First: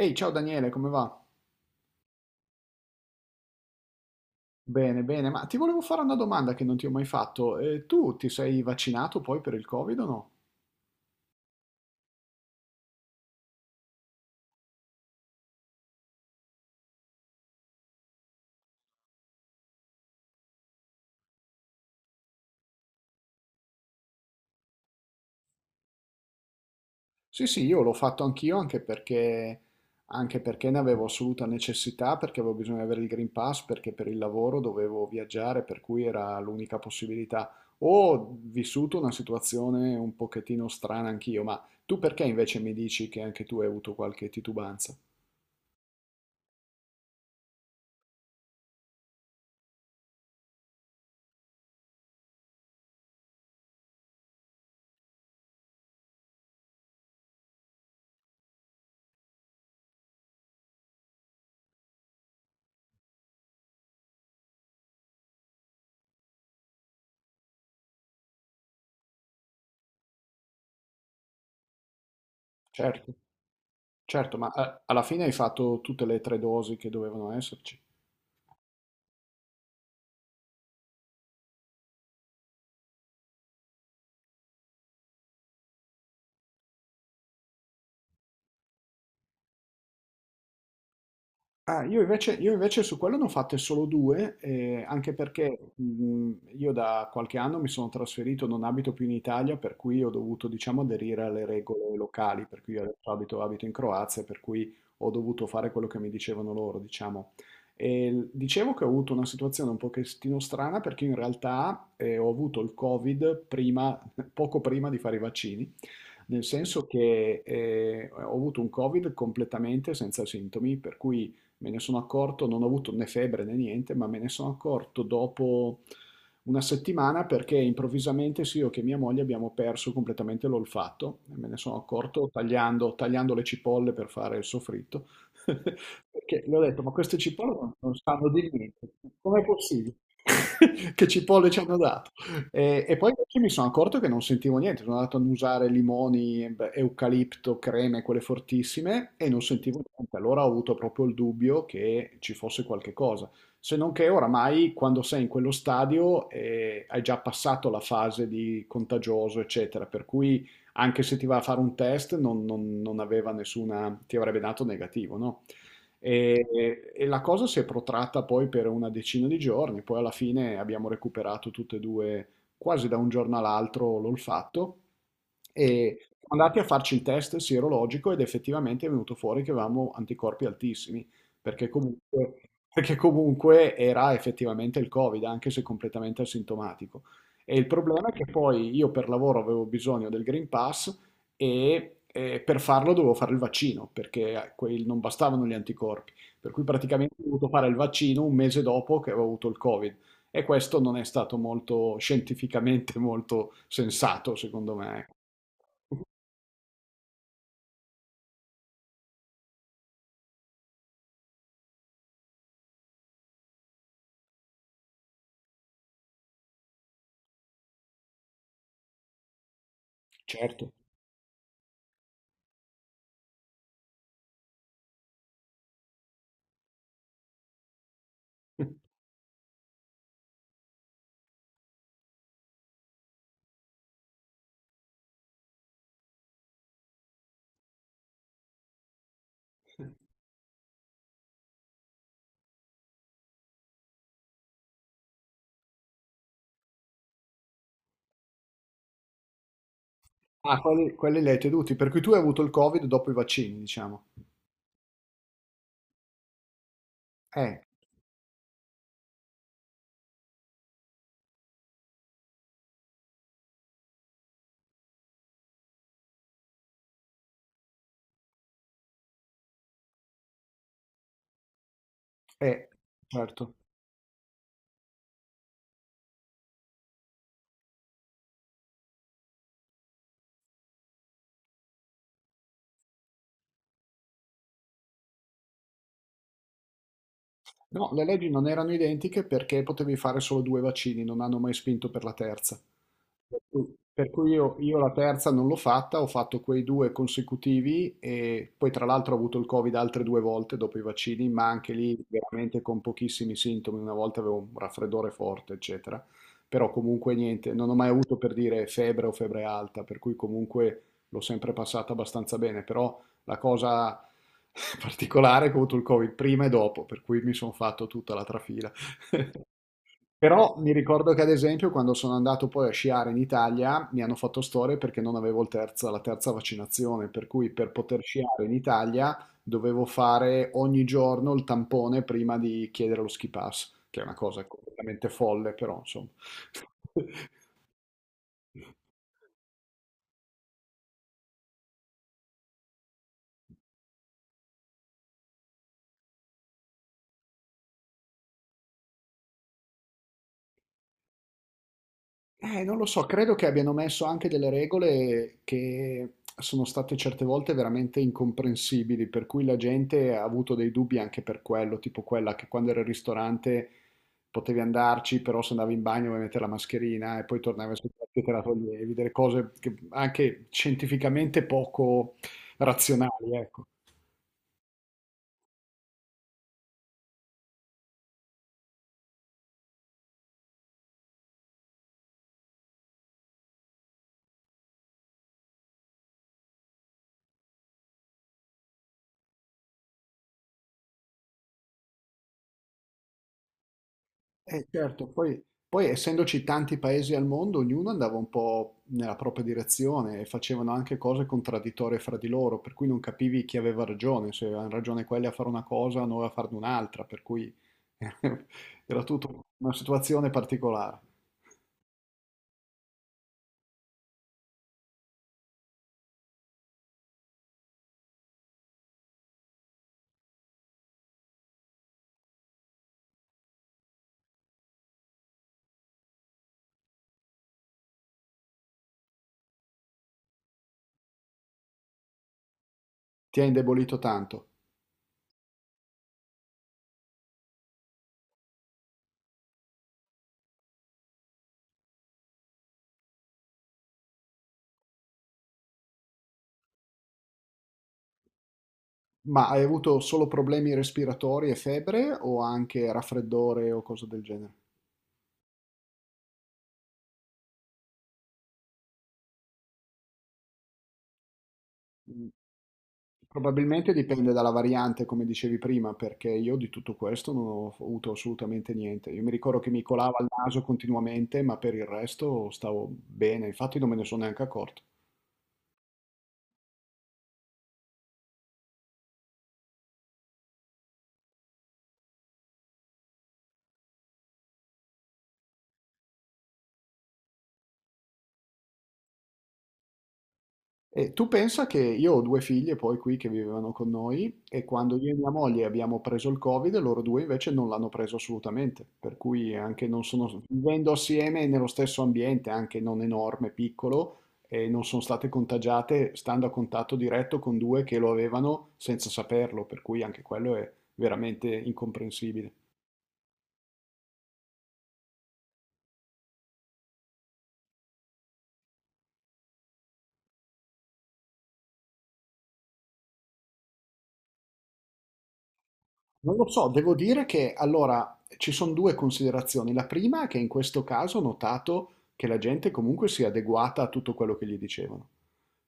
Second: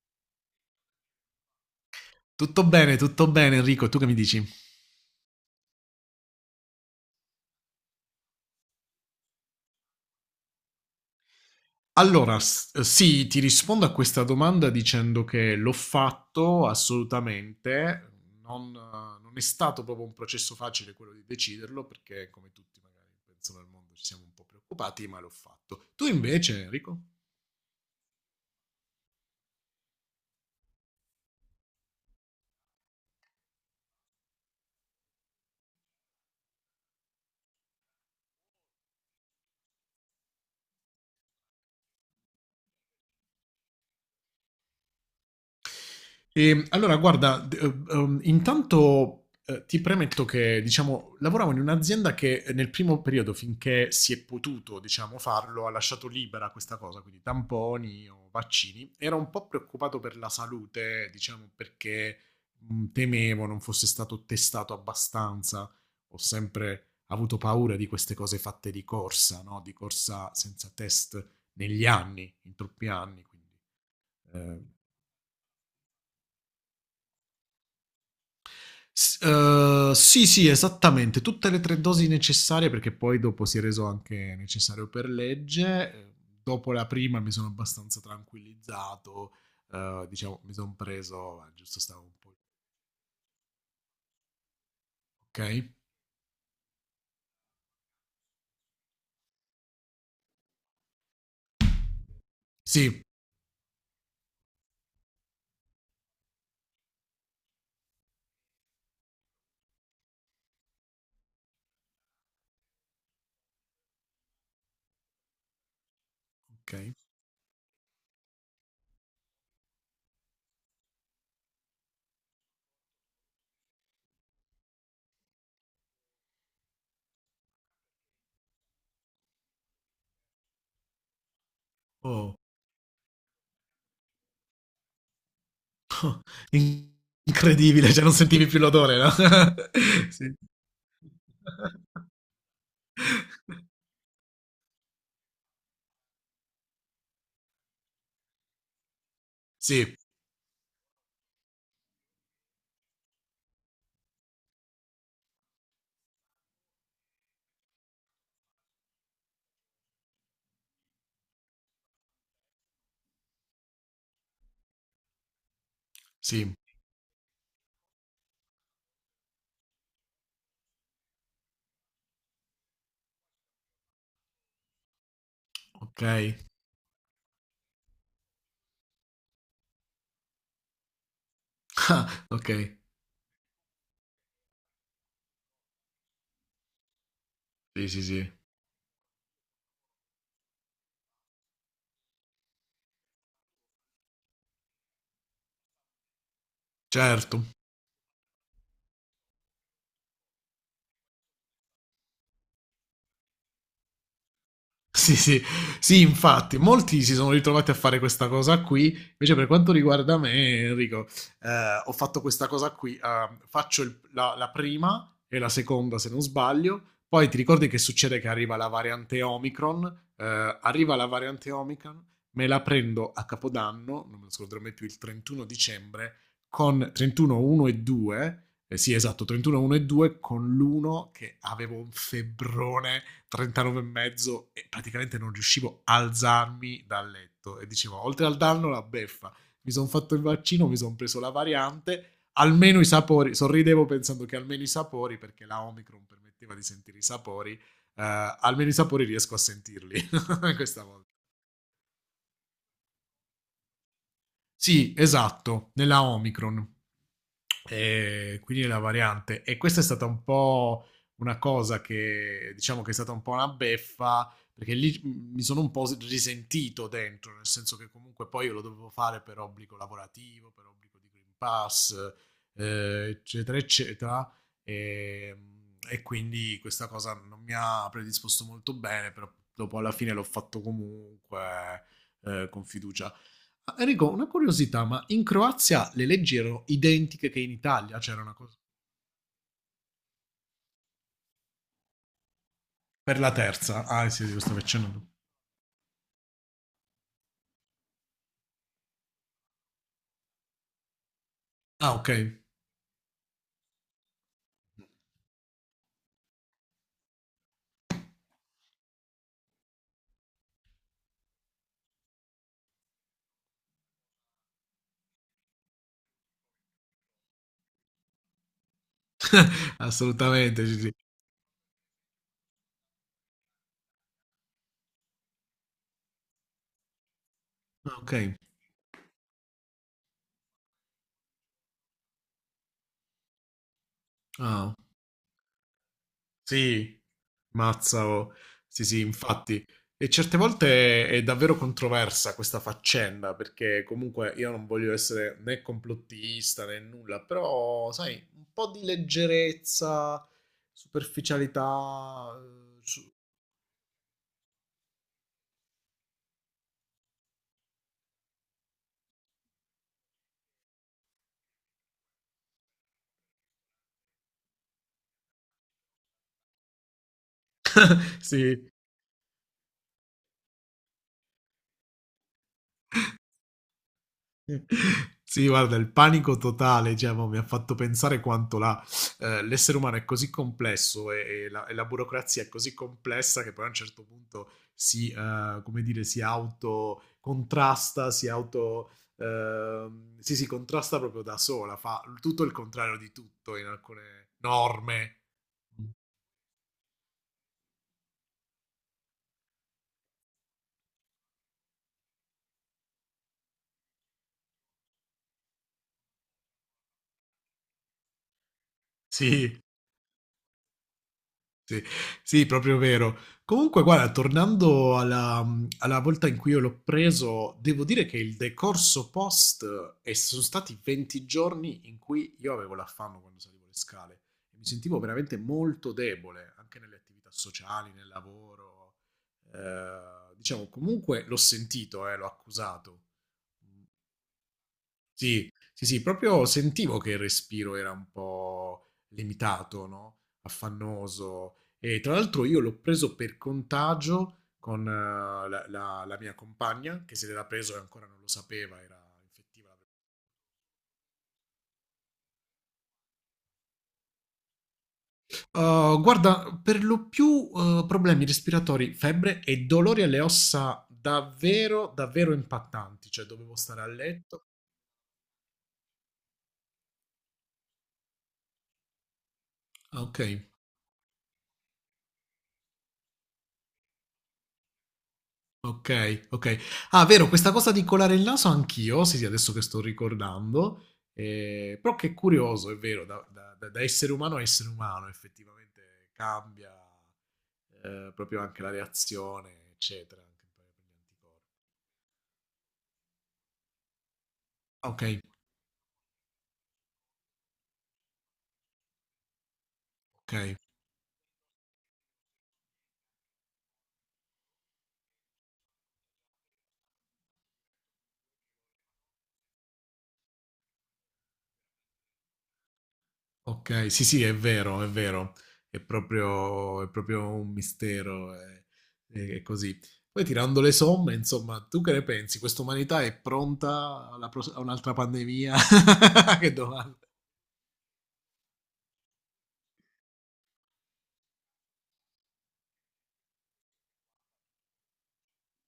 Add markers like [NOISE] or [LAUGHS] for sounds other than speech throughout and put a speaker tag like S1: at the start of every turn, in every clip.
S1: Ehi, ciao Daniele, come va?
S2: Tutto bene Enrico, tu che mi dici?
S1: Bene, bene, ma ti volevo fare una domanda che non ti ho mai fatto. Tu ti sei vaccinato poi per il Covid o no?
S2: Allora, sì, ti rispondo a questa domanda dicendo che l'ho fatto assolutamente, non è stato proprio un processo facile quello di deciderlo perché come tutti magari pensano al mondo ci siamo un po' preoccupati, ma l'ho fatto. Tu invece Enrico?
S1: Sì, sì, io l'ho fatto anch'io anche perché ne avevo assoluta necessità, perché avevo bisogno di avere il Green Pass, perché per il lavoro dovevo viaggiare, per cui era l'unica possibilità. Ho vissuto una situazione un pochettino strana anch'io, ma tu perché invece mi dici che anche tu hai avuto qualche titubanza?
S2: Allora, guarda, intanto ti premetto che, diciamo, lavoravo in un'azienda che nel primo periodo, finché si è potuto, diciamo, farlo, ha lasciato libera questa cosa, quindi tamponi o vaccini. Era un po' preoccupato per la salute, diciamo, perché temevo non fosse stato testato abbastanza. Ho sempre avuto paura di queste cose fatte di corsa, no? Di corsa senza test negli anni, in troppi
S1: Certo,
S2: anni,
S1: certo, ma
S2: eh,
S1: alla fine hai fatto tutte le tre dosi che dovevano esserci.
S2: Sì, sì, esattamente, tutte le tre dosi necessarie perché poi dopo si è reso anche necessario per legge. Dopo la prima mi sono abbastanza tranquillizzato, diciamo, mi sono preso, giusto
S1: Ah, io
S2: stavo un
S1: invece,
S2: po',
S1: io invece su quello ne ho fatte solo due, anche
S2: ok?
S1: perché io da qualche anno mi sono trasferito, non abito più in Italia, per cui ho dovuto, diciamo, aderire alle regole locali, per cui io
S2: Sì,
S1: adesso abito in Croazia, per cui ho dovuto fare quello che mi dicevano loro, diciamo. Dicevo che ho avuto una situazione un pochettino strana perché in realtà ho avuto il Covid prima, [LAUGHS] poco prima di fare i vaccini, nel
S2: ok.
S1: senso che ho avuto un Covid completamente senza sintomi, per cui... Me ne sono accorto, non ho avuto né febbre né niente, ma me ne sono accorto dopo una settimana perché improvvisamente sì, io che mia moglie abbiamo perso completamente l'olfatto. E me ne sono accorto
S2: Oh,
S1: tagliando le cipolle per fare il soffritto. [LAUGHS] Perché le ho detto,
S2: in-
S1: ma queste cipolle
S2: incredibile,
S1: non
S2: cioè non
S1: sanno
S2: sentivi
S1: di
S2: più
S1: niente.
S2: l'odore, no?
S1: Com'è possibile?
S2: [LAUGHS] Sì.
S1: [LAUGHS] Che cipolle ci
S2: [LAUGHS]
S1: hanno dato? E poi invece mi sono accorto che non sentivo niente, sono andato ad usare limoni, beh, eucalipto, creme, quelle fortissime, e non sentivo
S2: Sì,
S1: niente. Allora ho avuto proprio il dubbio che ci fosse qualche cosa. Se non che oramai, quando sei in quello stadio, hai già passato la fase di contagioso, eccetera, per cui anche se ti va a fare un test non, non- non aveva nessuna, ti avrebbe dato negativo, no? E,
S2: sì,
S1: e la cosa si è protratta poi per una decina di giorni, poi alla fine abbiamo recuperato tutte e due quasi da un giorno all'altro l'olfatto e
S2: ok.
S1: siamo andati a
S2: [LAUGHS]
S1: farci il test sierologico ed effettivamente è venuto fuori che avevamo anticorpi altissimi, perché
S2: Ah,
S1: comunque,
S2: ok,
S1: perché comunque era effettivamente il Covid, anche se completamente asintomatico. E il
S2: sì, sì,
S1: problema è che
S2: sì,
S1: poi io per lavoro avevo bisogno del Green Pass per farlo dovevo fare il vaccino, perché non bastavano gli anticorpi. Per cui praticamente ho
S2: certo.
S1: dovuto fare il vaccino un mese dopo che avevo avuto il Covid. E questo non è stato molto scientificamente [LAUGHS] molto sensato, secondo me.
S2: Sì, sì, sì, infatti, molti si sono ritrovati a fare questa cosa qui. Invece, per quanto riguarda me, Enrico, ho fatto questa cosa qui. Faccio la prima e la seconda, se non sbaglio. Poi ti ricordi che succede che arriva la variante Omicron?
S1: Certo.
S2: Arriva la variante Omicron, me la prendo a Capodanno, non me lo scorderò mai più, il 31 dicembre, con 31, 1 e 2. Sì, esatto, 31, 1 e 2, con l'uno che avevo un febbrone 39 e mezzo e praticamente non riuscivo a alzarmi dal letto e dicevo oltre al danno la beffa mi sono fatto il vaccino mi sono preso la variante almeno i sapori sorridevo pensando che almeno i sapori perché la Omicron permetteva di sentire i sapori almeno i sapori riesco a sentirli [LAUGHS]
S1: Ah,
S2: questa
S1: quelli,
S2: volta
S1: quelli li hai tenuti, per cui tu hai avuto il Covid dopo i vaccini, diciamo.
S2: sì esatto nella Omicron.
S1: Eh,
S2: E quindi la variante. E questa è stata un po' una cosa che diciamo che è stata un po' una beffa perché lì mi sono un po' risentito dentro, nel senso che comunque poi io lo dovevo fare per obbligo lavorativo, per obbligo di Green Pass,
S1: eh, certo.
S2: eccetera, eccetera. E, e quindi questa cosa non mi ha predisposto molto bene, però dopo alla fine l'ho fatto comunque con fiducia. Ah, Enrico, una curiosità, ma in Croazia le leggi erano identiche che in
S1: No,
S2: Italia?
S1: le
S2: C'era
S1: leggi
S2: una
S1: non
S2: cosa...
S1: erano identiche perché potevi fare solo due vaccini, non hanno mai spinto per la terza.
S2: Per la
S1: Per cui,
S2: terza? Ah,
S1: per
S2: sì, sì,
S1: cui
S2: lo
S1: io,
S2: stavi
S1: io la
S2: accennando.
S1: terza non l'ho fatta, ho fatto quei due consecutivi e poi tra l'altro ho avuto il Covid altre due volte dopo i vaccini, ma anche
S2: Ah,
S1: lì
S2: ok.
S1: veramente con pochissimi sintomi, una volta avevo un raffreddore forte, eccetera. Però comunque niente, non ho mai avuto per dire febbre o febbre alta, per cui comunque l'ho sempre passata abbastanza bene, però la cosa [LAUGHS] particolare è che ho avuto il Covid prima e dopo, per cui mi sono fatto tutta la trafila. [LAUGHS]
S2: [LAUGHS]
S1: Però
S2: Assolutamente,
S1: mi
S2: sì, sì.
S1: ricordo che ad esempio quando sono andato poi a sciare in Italia mi hanno fatto storie perché non avevo il la terza vaccinazione, per cui per
S2: Ah,
S1: poter
S2: ok.
S1: sciare in Italia dovevo fare ogni giorno il tampone prima di chiedere lo ski pass, che è una cosa
S2: Ah,
S1: completamente folle, però insomma.
S2: sì. Mazza, oh. Sì,
S1: [LAUGHS]
S2: sì, infatti. E certe volte è davvero controversa questa faccenda, perché comunque io non voglio essere né complottista né nulla, però, sai, un po' di leggerezza, superficialità.
S1: Non lo so, credo che abbiano messo anche delle regole che sono state certe volte veramente incomprensibili, per cui la gente ha avuto dei dubbi anche per quello, tipo quella che quando era al ristorante potevi andarci, però se andavi in bagno dovevi mettere la mascherina e poi tornavi sul piatto e te la
S2: Sì,
S1: toglievi, delle cose che anche scientificamente poco razionali, ecco.
S2: sì, guarda, il panico totale, cioè, mo, mi ha fatto pensare quanto l'essere umano è così complesso e e la burocrazia è così complessa che poi a un certo punto si, come dire, si autocontrasta, sì, si contrasta proprio da sola, fa tutto il contrario di tutto in alcune
S1: Certo,
S2: norme.
S1: poi essendoci tanti paesi al mondo, ognuno andava un po' nella propria direzione e facevano anche cose contraddittorie fra di loro, per cui non capivi chi aveva ragione, se avevano ragione quelli a fare una cosa, o noi a farne un'altra, per cui [LAUGHS] era tutta
S2: Sì.
S1: una situazione particolare.
S2: Sì, sì, proprio vero. Comunque, guarda, tornando alla volta in cui io l'ho preso, devo dire che il decorso post e sono stati 20 giorni in cui io avevo l'affanno quando salivo le scale e mi sentivo veramente molto debole anche nelle attività sociali, nel lavoro. Diciamo, comunque l'ho sentito, l'ho accusato.
S1: Ti ha indebolito tanto.
S2: Sì, sì, sì, proprio sentivo che il respiro era un po' limitato, no? Affannoso. E tra l'altro io l'ho preso per contagio con la mia compagna, che se l'era preso e ancora non lo sapeva, era
S1: Ma hai
S2: infettiva.
S1: avuto solo problemi respiratori e febbre o anche raffreddore o cose del genere?
S2: Guarda, per lo più problemi respiratori, febbre e dolori alle ossa davvero,
S1: Mh.
S2: davvero impattanti, cioè dovevo stare a
S1: Probabilmente dipende
S2: letto.
S1: dalla variante, come dicevi prima, perché io di tutto questo non ho f avuto assolutamente niente. Io mi ricordo che mi
S2: Ah,
S1: colava
S2: ok.
S1: il naso continuamente, ma per il resto stavo bene, infatti non me ne sono neanche accorto.
S2: Okay, okay. Ah, vero, questa cosa di colare il naso anch'io, sì, sì, adesso che sto ricordando, però che curioso, è vero, da essere umano a essere umano effettivamente cambia, proprio anche la reazione, eccetera, anche poi con gli
S1: E tu
S2: anticorpi.
S1: pensa che io ho due figlie poi qui che vivevano con noi e
S2: Ah,
S1: quando io e
S2: okay,
S1: mia moglie abbiamo preso il Covid, loro due invece non l'hanno preso assolutamente, per cui anche non sono,
S2: okay,
S1: vivendo assieme nello stesso ambiente, anche non enorme, piccolo, e non sono state contagiate stando a contatto diretto con due che lo avevano senza saperlo, per cui anche quello è veramente incomprensibile.
S2: okay, sì, sì, è vero, è vero. È proprio un mistero, è così. Poi tirando le somme, insomma, tu che ne pensi? Questa umanità è pronta alla pros a un'altra pandemia? [LAUGHS]
S1: Non
S2: Ah,
S1: lo
S2: che
S1: so, devo
S2: domanda.
S1: dire che allora ci sono due considerazioni. La prima è che in questo caso ho notato che la gente comunque si è adeguata a tutto quello che gli dicevano,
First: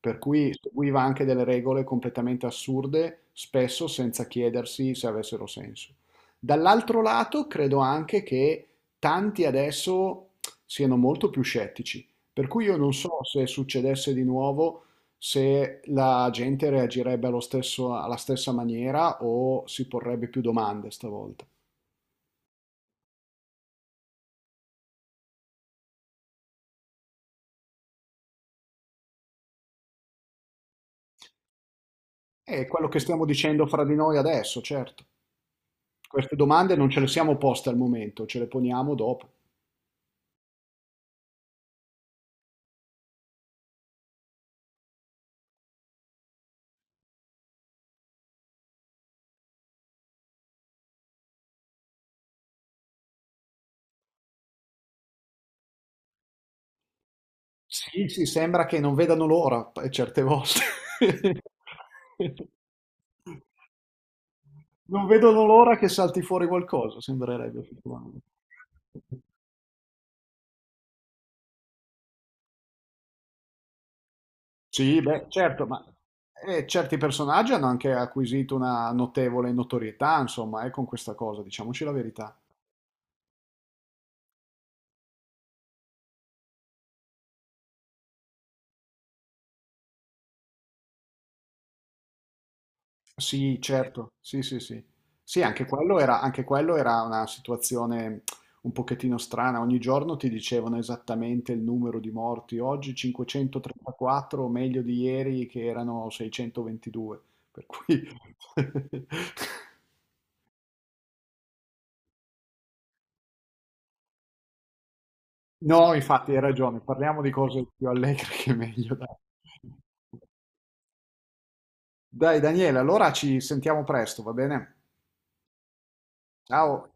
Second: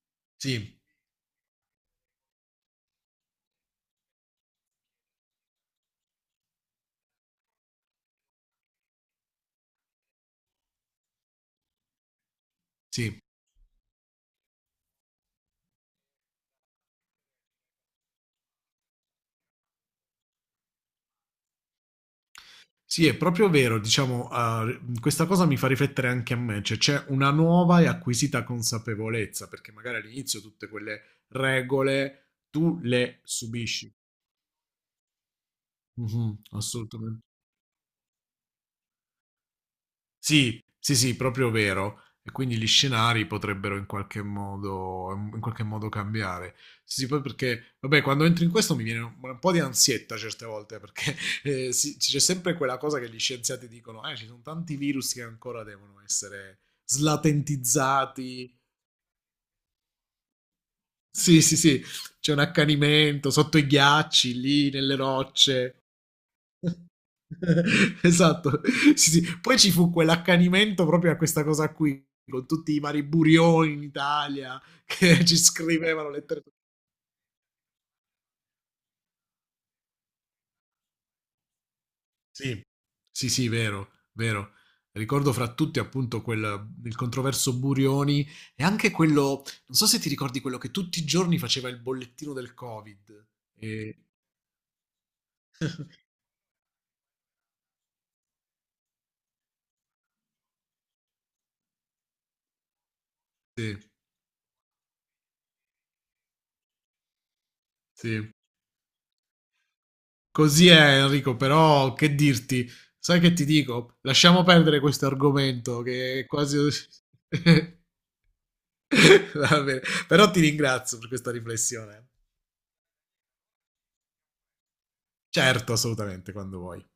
S1: per cui
S2: Sì.
S1: seguiva anche delle regole completamente assurde, spesso senza chiedersi se avessero senso. Dall'altro lato, credo anche che tanti adesso siano molto più scettici, per cui io non
S2: Sì.
S1: so se succedesse di nuovo se la gente reagirebbe alla stessa maniera o si porrebbe più domande stavolta.
S2: Sì, è proprio vero, diciamo, questa cosa mi fa riflettere anche a me, cioè c'è una nuova e acquisita consapevolezza, perché magari all'inizio tutte quelle regole
S1: È
S2: tu
S1: quello che
S2: le
S1: stiamo dicendo fra di
S2: subisci.
S1: noi adesso, certo. Queste
S2: Mhm,
S1: domande non ce le
S2: assolutamente.
S1: siamo poste al momento, ce le poniamo dopo.
S2: Sì, sì, sì, proprio vero. E quindi gli scenari potrebbero in qualche modo cambiare. Sì, sì, poi perché, vabbè, quando entro in questo mi viene un po' di ansietta certe volte, perché [LAUGHS] sì, c'è sempre quella cosa che gli scienziati dicono, ci sono tanti virus che ancora devono essere
S1: Sì, sì,
S2: slatentizzati.
S1: sembra che non vedano l'ora, certe volte.
S2: Sì, sì, sì, c'è un
S1: [LAUGHS]
S2: accanimento sotto i ghiacci, lì nelle
S1: Non vedono
S2: rocce.
S1: l'ora che salti fuori
S2: [LAUGHS]
S1: qualcosa, sembrerebbe. Effettivamente.
S2: Esatto, sì, sì. Poi ci fu quell'accanimento proprio a questa cosa qui, con tutti i vari burioni in Italia
S1: Sì,
S2: che [LAUGHS]
S1: beh,
S2: ci
S1: certo, ma
S2: scrivevano lettere.
S1: certi personaggi hanno anche acquisito una notevole notorietà, insomma, con questa cosa, diciamoci la verità.
S2: Sì, sì, sì, vero, vero. Ricordo fra tutti appunto quel, il controverso Burioni e anche quello, non so se ti ricordi quello che tutti i giorni faceva il bollettino del Covid.
S1: Sì,
S2: E-
S1: certo, sì, sì, sì. Sì, anche quello era una situazione un pochettino strana. Ogni giorno ti dicevano esattamente il numero di morti. Oggi
S2: sì,
S1: 534, meglio di ieri che erano 622. Per cui...
S2: sì.
S1: [LAUGHS]
S2: Così è Enrico, però che dirti? Sai che ti dico? Lasciamo perdere questo argomento
S1: No,
S2: che è
S1: infatti hai
S2: quasi...
S1: ragione,
S2: [LAUGHS]
S1: parliamo di cose più allegre che meglio, dai.
S2: Va bene. Però ti ringrazio per questa riflessione.
S1: Dai Daniele, allora ci sentiamo presto, va bene?
S2: Certo, assolutamente, quando vuoi.
S1: Ciao.